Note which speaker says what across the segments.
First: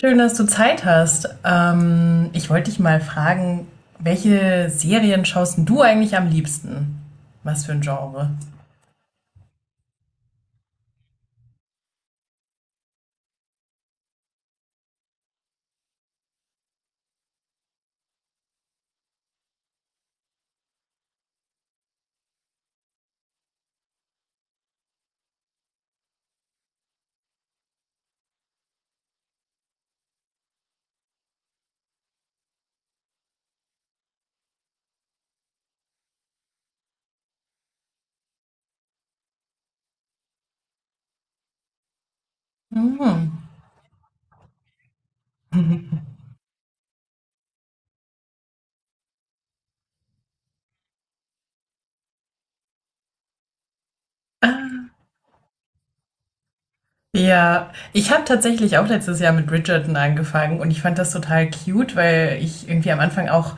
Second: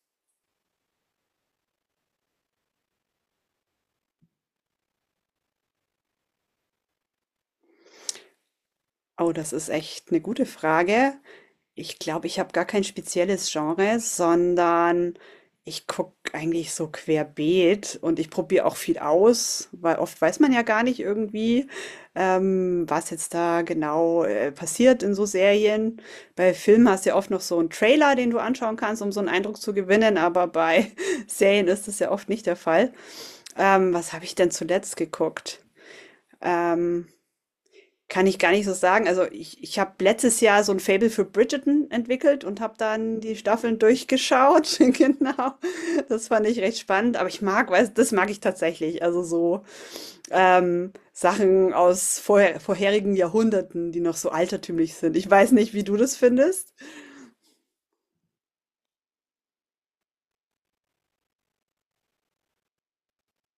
Speaker 1: Schön, dass du Zeit hast. Ich wollte dich mal fragen, welche Serien schaust denn du eigentlich am liebsten? Was für ein Genre?
Speaker 2: Oh, das ist echt eine gute Frage. Ich glaube, ich habe gar kein spezielles Genre, sondern ich gucke eigentlich so querbeet und ich probiere auch viel aus, weil oft weiß man ja gar nicht irgendwie, was jetzt da genau, passiert in so Serien. Bei Filmen hast du ja oft noch so einen Trailer, den du anschauen kannst, um so einen Eindruck zu gewinnen, aber bei Serien ist das ja oft nicht der Fall. Was habe ich denn zuletzt geguckt? Ähm Kann ich gar nicht so sagen. Also ich habe letztes Jahr so ein Faible für Bridgerton entwickelt und habe dann
Speaker 1: Mhm.
Speaker 2: die Staffeln durchgeschaut. Genau. Das fand ich recht spannend. Aber ich mag, weiß, das mag ich tatsächlich. Also so Sachen aus vorher, vorherigen Jahrhunderten, die noch so altertümlich sind. Ich weiß nicht, wie du das findest.
Speaker 1: Ja, ich habe tatsächlich auch letztes Jahr mit Bridgerton angefangen und ich fand das total cute, weil ich irgendwie am Anfang auch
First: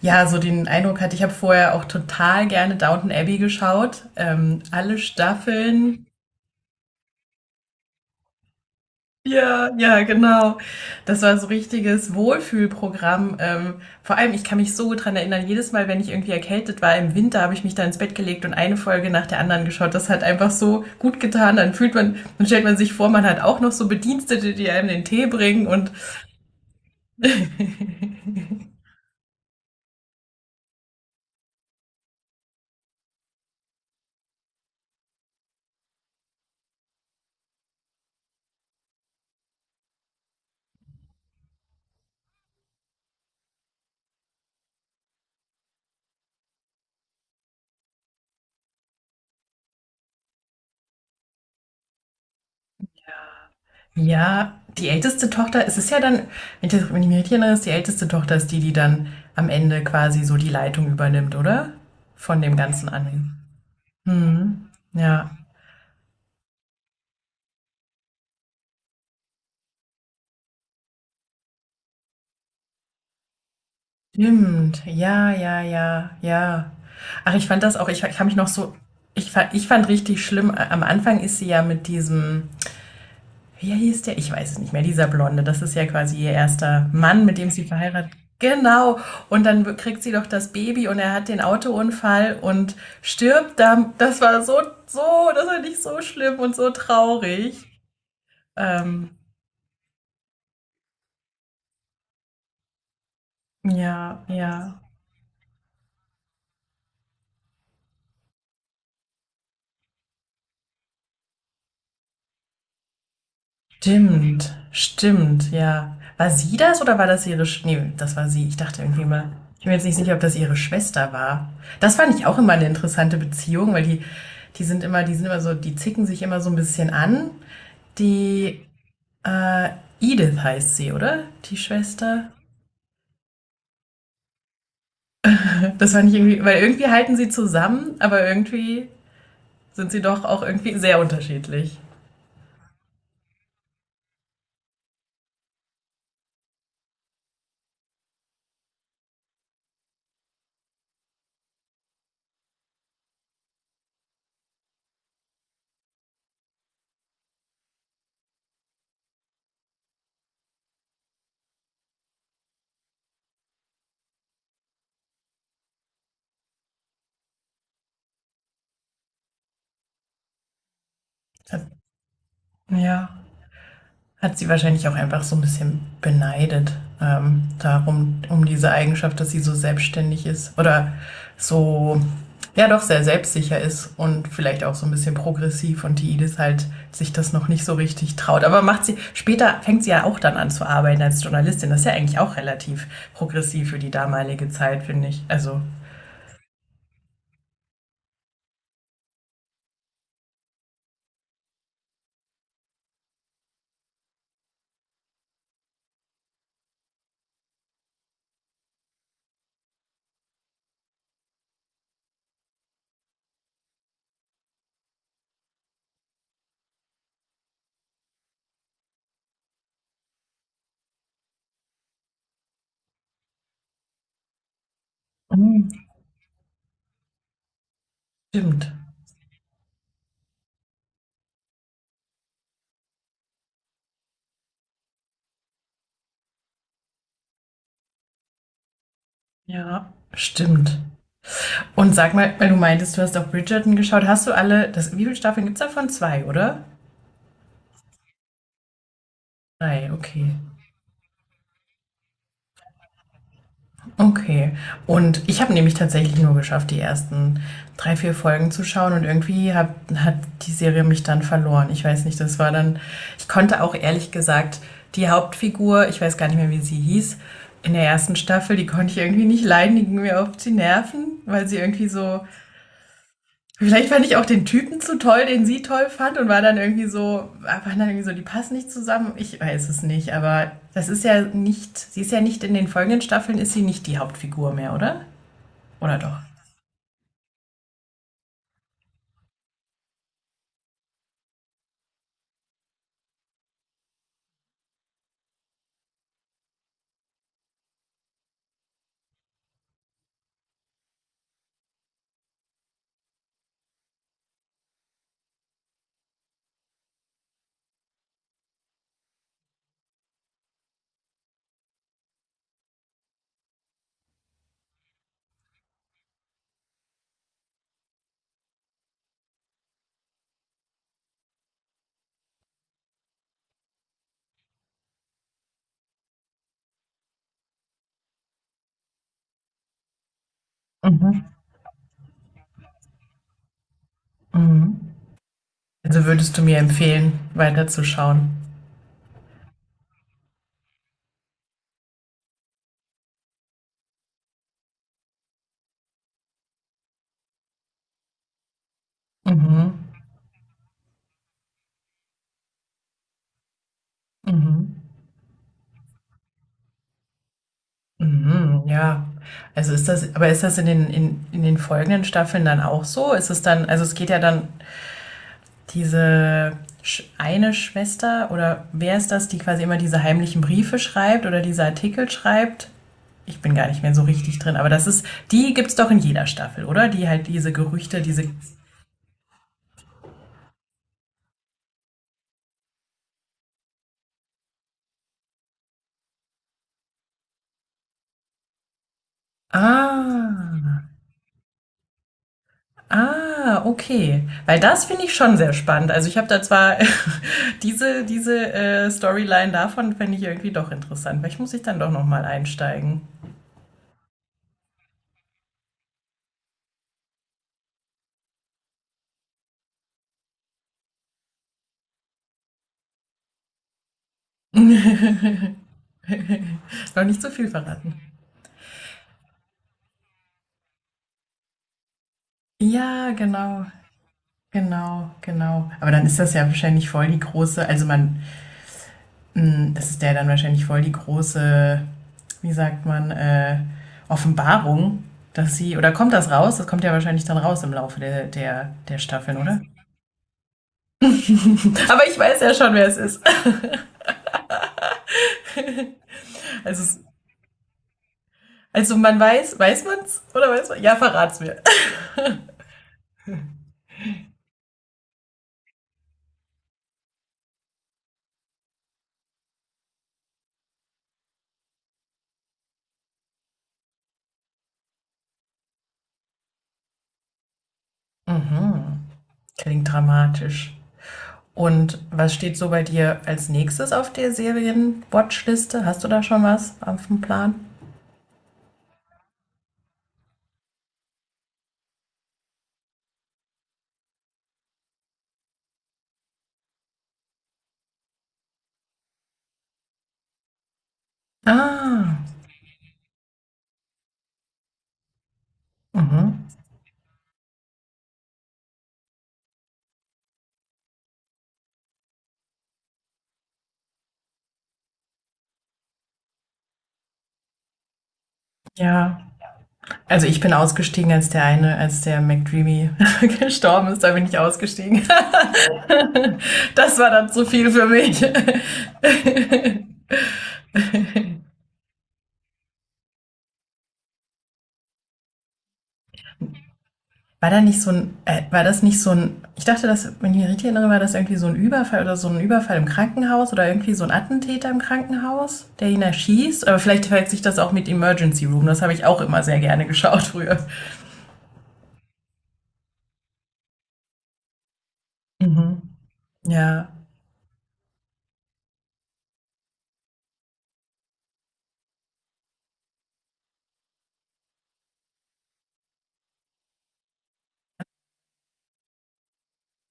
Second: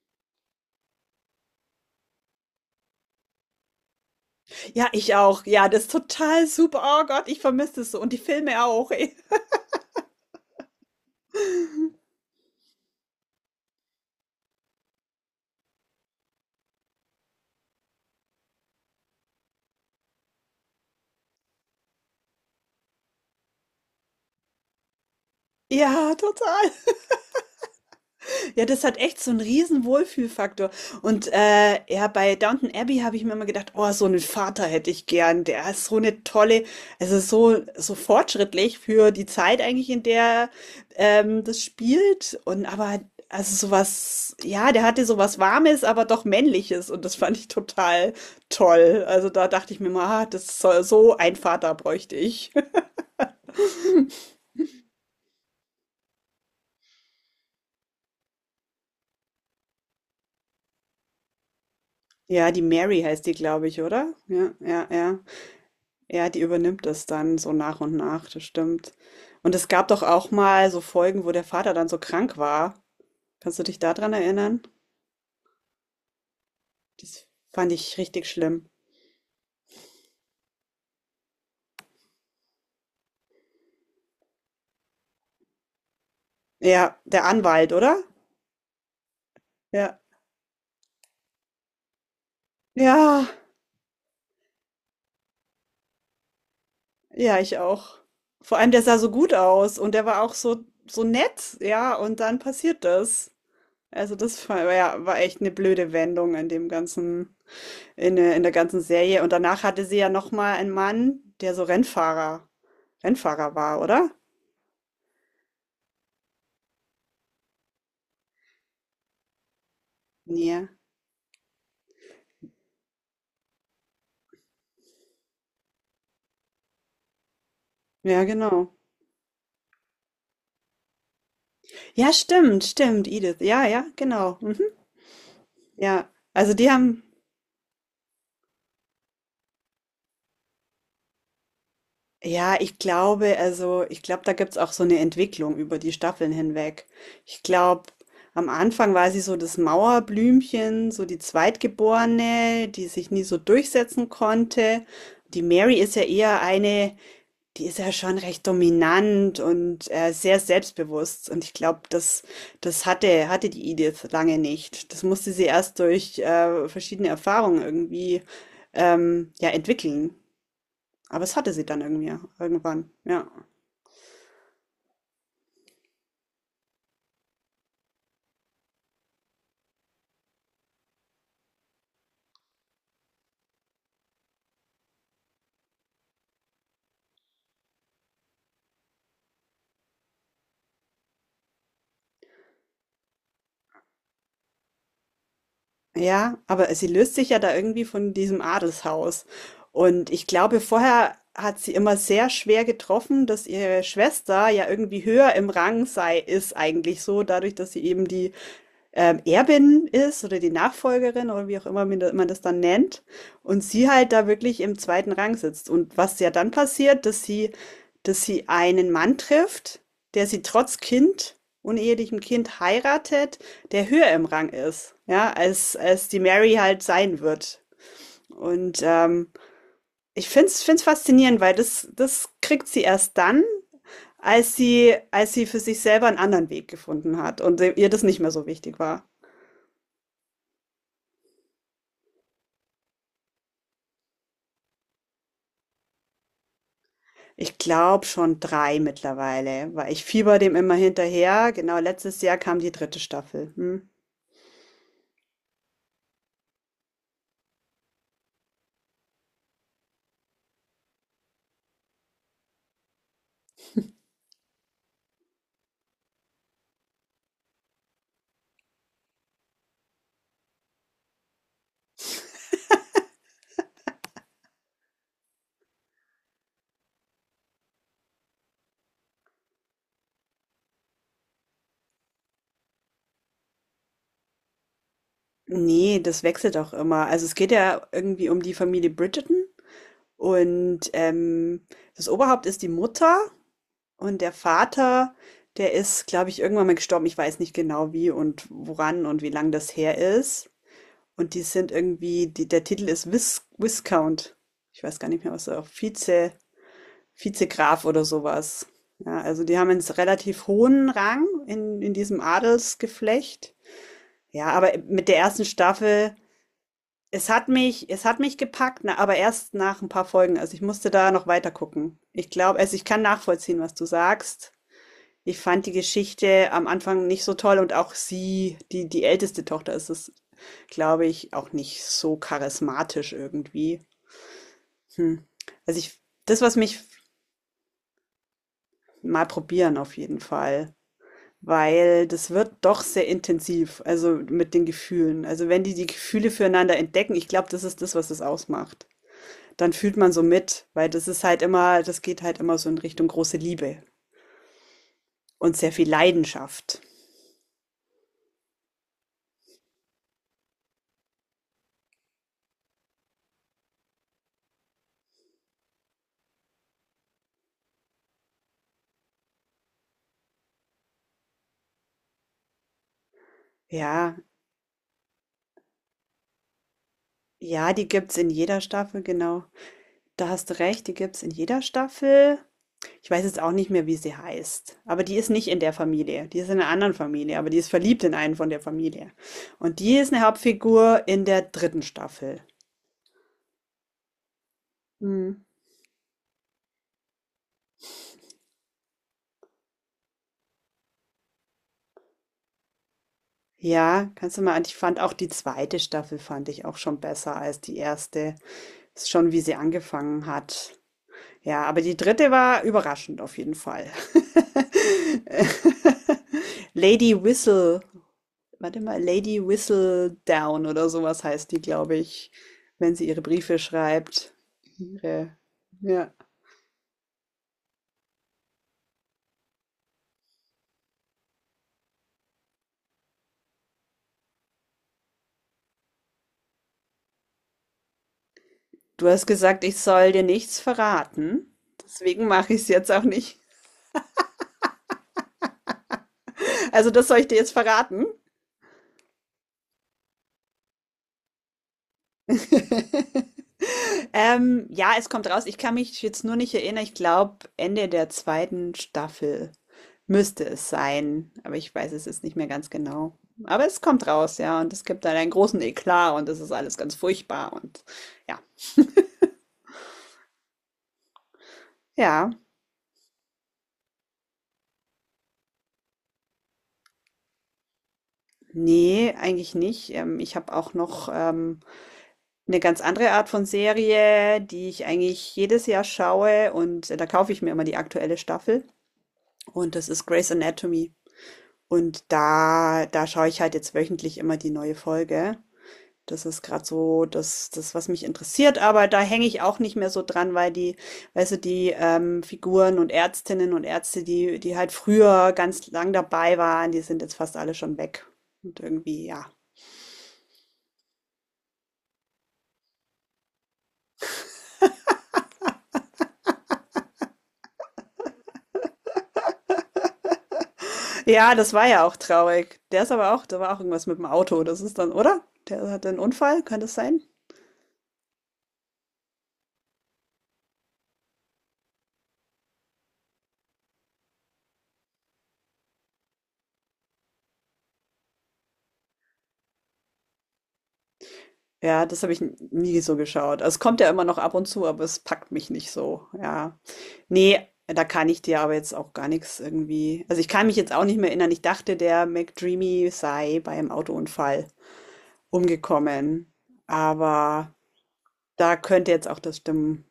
Speaker 1: ja so den Eindruck hatte, ich habe vorher auch total gerne Downton Abbey geschaut,
Speaker 2: Ja,
Speaker 1: alle
Speaker 2: ich auch. Ja, das ist
Speaker 1: Staffeln.
Speaker 2: total super. Oh Gott, ich vermisse das so. Und die Filme auch. Ey.
Speaker 1: Ja, ja, genau. Das war so richtiges Wohlfühlprogramm. Vor allem, ich kann mich so gut dran erinnern, jedes Mal, wenn ich irgendwie erkältet war im Winter, habe ich mich da ins Bett gelegt und eine Folge nach der anderen geschaut. Das hat einfach so gut getan. Dann fühlt man, dann stellt man sich vor, man hat auch noch so Bedienstete, die einem den Tee bringen. Und
Speaker 2: Ja, total. Ja, das hat echt so einen riesen Wohlfühlfaktor. Und, ja, bei Downton Abbey habe ich mir immer gedacht: „Oh, so einen Vater hätte ich gern. Der ist so eine tolle also, so so fortschrittlich für die Zeit eigentlich, in der, das spielt und aber also, so was ja, der hatte so was Warmes, aber doch Männliches und das fand ich total toll. Also, da dachte ich mir mal, „Ah, das soll so ein Vater bräuchte ich.“
Speaker 1: ja, die älteste Tochter, es ist ja dann, wenn ich mich richtig erinnere, ist die älteste Tochter ist die, die dann am Ende quasi so die Leitung übernimmt, oder? Von
Speaker 2: Ja,
Speaker 1: dem
Speaker 2: die
Speaker 1: ganzen
Speaker 2: Mary heißt die,
Speaker 1: Anhang.
Speaker 2: glaube ich, oder? Ja, ja, ja.
Speaker 1: Ja.
Speaker 2: Ja, die übernimmt es dann so nach und nach, das stimmt. Und es gab doch auch mal so Folgen, wo der Vater dann so krank war. Kannst du dich daran erinnern?
Speaker 1: Stimmt, ja, ja, ja, ja.
Speaker 2: Das
Speaker 1: Ach, ich fand
Speaker 2: fand
Speaker 1: das auch,
Speaker 2: ich
Speaker 1: ich habe
Speaker 2: richtig
Speaker 1: mich noch
Speaker 2: schlimm.
Speaker 1: so, ich fand richtig schlimm, am Anfang ist sie ja mit diesem, wie hieß der? Ich weiß es nicht mehr, dieser Blonde, das ist ja quasi ihr erster
Speaker 2: Ja,
Speaker 1: Mann,
Speaker 2: der
Speaker 1: mit dem sie
Speaker 2: Anwalt, oder?
Speaker 1: verheiratet. Genau, und dann kriegt
Speaker 2: Ja.
Speaker 1: sie doch das Baby und er hat den Autounfall und
Speaker 2: Ja,
Speaker 1: stirbt da. Das war so, so, das war nicht so schlimm und so
Speaker 2: ja, ich
Speaker 1: traurig.
Speaker 2: auch. Vor allem, der sah
Speaker 1: Ähm,
Speaker 2: so gut aus und der war auch so, so nett, ja, und dann passiert das. Also
Speaker 1: ja,
Speaker 2: das
Speaker 1: ja.
Speaker 2: war, ja, war echt eine blöde Wendung in dem ganzen, in der ganzen Serie. Und danach hatte sie ja noch mal einen Mann, der so Rennfahrer war, oder?
Speaker 1: Stimmt, stimmt, ja. War sie das oder war das ihre Sch Nee, das war sie. Ich dachte irgendwie mal, ich bin mir jetzt nicht sicher, ob das ihre
Speaker 2: Ja,
Speaker 1: Schwester war. Das fand ich auch immer eine interessante Beziehung, weil die, die sind immer so, die zicken sich immer so ein bisschen an.
Speaker 2: ja,
Speaker 1: Die,
Speaker 2: genau.
Speaker 1: äh, Edith heißt sie, oder? Die
Speaker 2: Ja,
Speaker 1: Schwester.
Speaker 2: stimmt, stimmt, Edith. Ja, ja, genau. Mhm.
Speaker 1: Das fand
Speaker 2: Ja,
Speaker 1: ich irgendwie,
Speaker 2: also
Speaker 1: weil
Speaker 2: die
Speaker 1: irgendwie
Speaker 2: haben,
Speaker 1: halten sie zusammen, aber irgendwie sind sie doch auch irgendwie sehr unterschiedlich.
Speaker 2: ja, ich glaube, da gibt's auch so eine Entwicklung über die Staffeln hinweg. Ich glaube, am Anfang war sie so das Mauerblümchen, so die Zweitgeborene, die sich nie so durchsetzen konnte. Die Mary ist ja eher eine, die ist ja schon recht dominant und, sehr selbstbewusst. Und ich glaube, das das hatte die Edith lange nicht. Das musste sie erst durch, verschiedene Erfahrungen irgendwie, ja, entwickeln. Aber es hatte sie dann irgendwie irgendwann,
Speaker 1: Ja.
Speaker 2: ja.
Speaker 1: Hat sie wahrscheinlich auch einfach so ein bisschen beneidet, darum, um diese Eigenschaft, dass sie so selbstständig ist oder so, ja doch, sehr selbstsicher ist und vielleicht auch so ein bisschen progressiv und die Edith halt sich das noch nicht so richtig traut. Aber macht sie, später fängt sie ja auch dann an zu arbeiten als Journalistin. Das ist ja eigentlich auch relativ progressiv für die damalige Zeit, finde ich. Also,
Speaker 2: Ja, aber sie löst sich ja da irgendwie von diesem Adelshaus. Und ich glaube, vorher hat sie immer sehr schwer getroffen, dass ihre Schwester ja irgendwie höher im Rang sei ist eigentlich so, dadurch, dass sie eben die Erbin ist oder die Nachfolgerin oder wie auch immer man man das dann nennt und sie halt da wirklich im zweiten Rang sitzt. Und was ja dann passiert, dass sie einen Mann trifft, der sie trotz Kind, unehelichem Kind heiratet, der höher im Rang ist, ja,
Speaker 1: mhm.
Speaker 2: als, als die Mary halt sein wird.
Speaker 1: Stimmt.
Speaker 2: Und ich find's, find's faszinierend, weil das, das kriegt sie erst dann, als sie für sich selber einen anderen Weg gefunden hat und ihr das nicht mehr so wichtig war.
Speaker 1: Ja, stimmt. Und sag mal, weil du meintest, du hast auf Bridgerton geschaut, hast du alle, das, wie viele Staffeln gibt es davon? Zwei, oder?
Speaker 2: Ich glaube schon drei mittlerweile,
Speaker 1: 3,
Speaker 2: weil ich
Speaker 1: okay.
Speaker 2: fieber dem immer hinterher. Genau, letztes Jahr kam die dritte Staffel. Hm.
Speaker 1: Okay. Und ich habe nämlich tatsächlich nur geschafft, die ersten 3, 4 Folgen zu schauen und irgendwie hat die Serie mich dann verloren. Ich weiß nicht, das war dann, ich konnte auch ehrlich gesagt die Hauptfigur, ich weiß gar nicht mehr, wie sie hieß, in der ersten Staffel, die konnte ich irgendwie nicht leiden, die ging mir auf die Nerven, weil sie irgendwie so, vielleicht fand ich auch den Typen zu toll, den sie toll fand und war dann irgendwie so, waren dann irgendwie so, die passen nicht zusammen. Ich weiß es nicht, aber das ist ja nicht, sie ist ja nicht in den folgenden Staffeln, ist sie nicht die Hauptfigur mehr, oder? Oder
Speaker 2: Nee,
Speaker 1: doch?
Speaker 2: das wechselt auch immer. Also es geht ja irgendwie um die Familie Bridgerton und das Oberhaupt ist die Mutter und der Vater, der ist, glaube ich, irgendwann mal gestorben. Ich weiß nicht genau wie und woran und wie lang das her ist. Und die sind irgendwie, die, der Titel ist Viscount. Ich weiß gar nicht mehr, was er auch Vize. Vizegraf oder sowas, ja, also die haben einen relativ hohen Rang in diesem Adelsgeflecht. Ja, aber mit der ersten Staffel es hat mich gepackt, ne, aber erst nach ein paar Folgen. Also, ich musste da noch weiter gucken. Ich glaube also, ich kann nachvollziehen, was du sagst. Ich fand die Geschichte am Anfang nicht so toll und auch sie, die die älteste Tochter ist es, glaube
Speaker 1: Mhm.
Speaker 2: ich, auch nicht so charismatisch irgendwie.
Speaker 1: Mhm.
Speaker 2: Hm. Also, ich
Speaker 1: Also würdest
Speaker 2: das,
Speaker 1: du mir
Speaker 2: was mich
Speaker 1: empfehlen, weiterzuschauen?
Speaker 2: mal probieren auf jeden Fall. Weil das wird doch sehr intensiv, also mit den Gefühlen. Also wenn die die Gefühle füreinander entdecken, ich glaube, das ist das, was es ausmacht. Dann fühlt
Speaker 1: Mhm.
Speaker 2: man so mit, weil das ist halt immer, das geht halt immer so in Richtung große Liebe
Speaker 1: Mhm.
Speaker 2: und sehr viel Leidenschaft.
Speaker 1: Mhm. Ja. Also ist das, aber ist das in den, in den folgenden Staffeln dann auch so? Ist es dann, also es geht ja dann diese eine Schwester oder wer ist das, die quasi immer diese heimlichen Briefe schreibt oder diese Artikel schreibt? Ich bin gar nicht mehr so
Speaker 2: Ja,
Speaker 1: richtig drin, aber das ist, die gibt's doch in jeder Staffel, oder? Die halt diese
Speaker 2: ja, die
Speaker 1: Gerüchte,
Speaker 2: gibt's
Speaker 1: diese.
Speaker 2: in jeder Staffel, genau. Da hast du recht, die gibt's in jeder Staffel. Ich weiß jetzt auch nicht mehr, wie sie heißt, aber die ist nicht in der Familie, die ist in einer anderen Familie, aber die ist verliebt in einen von der Familie. Und die ist eine
Speaker 1: Ah,
Speaker 2: Hauptfigur in der dritten Staffel.
Speaker 1: ah, okay. Weil das finde ich
Speaker 2: Hm.
Speaker 1: schon sehr spannend. Also ich habe da zwar diese Storyline davon fände ich irgendwie doch interessant. Vielleicht muss ich dann doch noch mal einsteigen.
Speaker 2: Ja, kannst du mal an ich fand auch die zweite Staffel fand ich auch schon besser als die erste. Ist schon, wie sie angefangen hat. Ja, aber die dritte war überraschend auf jeden Fall.
Speaker 1: Noch
Speaker 2: Lady
Speaker 1: nicht zu viel
Speaker 2: Whistle,
Speaker 1: verraten.
Speaker 2: warte mal, Lady Whistledown oder sowas heißt die, glaube ich, wenn sie
Speaker 1: Ja,
Speaker 2: ihre Briefe
Speaker 1: genau.
Speaker 2: schreibt.
Speaker 1: Genau,
Speaker 2: Ihre,
Speaker 1: genau. Aber dann
Speaker 2: ja.
Speaker 1: ist das ja wahrscheinlich voll die große, also man, mh, das ist ja dann wahrscheinlich voll die große, wie sagt man, Offenbarung, dass sie, oder kommt das raus? Das kommt ja wahrscheinlich dann raus im Laufe der
Speaker 2: Du hast
Speaker 1: Staffeln, oder?
Speaker 2: gesagt, ich soll dir nichts verraten.
Speaker 1: Aber ich
Speaker 2: Deswegen
Speaker 1: weiß ja
Speaker 2: mache ich es
Speaker 1: schon, wer
Speaker 2: jetzt
Speaker 1: es
Speaker 2: auch
Speaker 1: ist.
Speaker 2: nicht.
Speaker 1: Also,
Speaker 2: Also,
Speaker 1: es-
Speaker 2: das soll ich dir jetzt verraten.
Speaker 1: also man weiß, weiß man's? Oder weiß man? Ja, verrat's mir.
Speaker 2: Ja, es kommt raus. Ich kann mich jetzt nur nicht erinnern. Ich glaube, Ende der zweiten Staffel müsste es sein. Aber ich weiß es jetzt nicht mehr ganz genau. Aber es kommt raus, ja. Und es gibt dann einen großen Eklat und es ist alles ganz furchtbar. Und ja,
Speaker 1: Mhm. Klingt dramatisch. Und
Speaker 2: ja.
Speaker 1: was steht so bei dir als nächstes auf der Serien-Watchliste? Hast du da schon was auf dem Plan?
Speaker 2: Nee, eigentlich nicht. Ich habe auch noch eine ganz andere Art von Serie, die ich eigentlich jedes Jahr schaue. Und da kaufe ich mir immer die aktuelle Staffel. Und das ist Grey's Anatomy. Und
Speaker 1: Ah.
Speaker 2: da schaue ich halt jetzt wöchentlich immer die neue Folge. Das ist
Speaker 1: Mhm.
Speaker 2: gerade so das, was mich interessiert, aber da hänge ich auch nicht mehr so dran, weil die weißt du, die, Figuren und Ärztinnen und Ärzte, die halt früher ganz lang dabei waren, die sind jetzt fast alle schon weg. Und irgendwie,
Speaker 1: Ja,
Speaker 2: ja.
Speaker 1: also ich bin ausgestiegen, als der eine, als der McDreamy gestorben ist, da bin ich ausgestiegen. Das war dann zu viel für mich.
Speaker 2: Ja, das war ja auch traurig. Der ist aber auch da war auch irgendwas mit dem Auto. Das ist dann oder? Der hatte einen Unfall, kann das sein?
Speaker 1: War da nicht so ein, war das nicht so ein, ich dachte, dass, wenn ich mich richtig erinnere, war das irgendwie so ein Überfall oder so ein Überfall im Krankenhaus oder irgendwie so ein Attentäter im Krankenhaus, der ihn erschießt. Aber vielleicht verwechselt sich das auch mit Emergency Room. Das habe ich auch immer sehr gerne geschaut früher.
Speaker 2: Ja, das habe ich n nie so geschaut. Also, es kommt ja immer noch ab und zu, aber es packt mich nicht
Speaker 1: Mhm.
Speaker 2: so, ja.
Speaker 1: Ja.
Speaker 2: Nee, da kann ich dir aber jetzt auch gar nichts irgendwie also, ich kann mich jetzt auch nicht mehr erinnern. Ich dachte, der McDreamy sei bei einem Autounfall umgekommen, aber da könnte jetzt auch das stimmen,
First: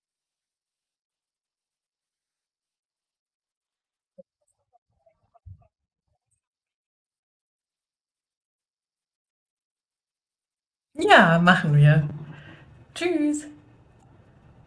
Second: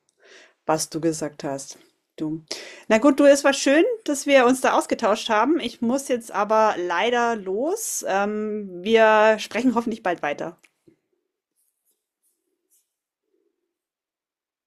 Speaker 2: was du gesagt hast, du. Na gut, du, es war schön, dass wir uns da ausgetauscht haben. Ich muss jetzt aber leider los. Wir sprechen hoffentlich bald weiter.
Speaker 1: Ja, machen wir. Tschüss.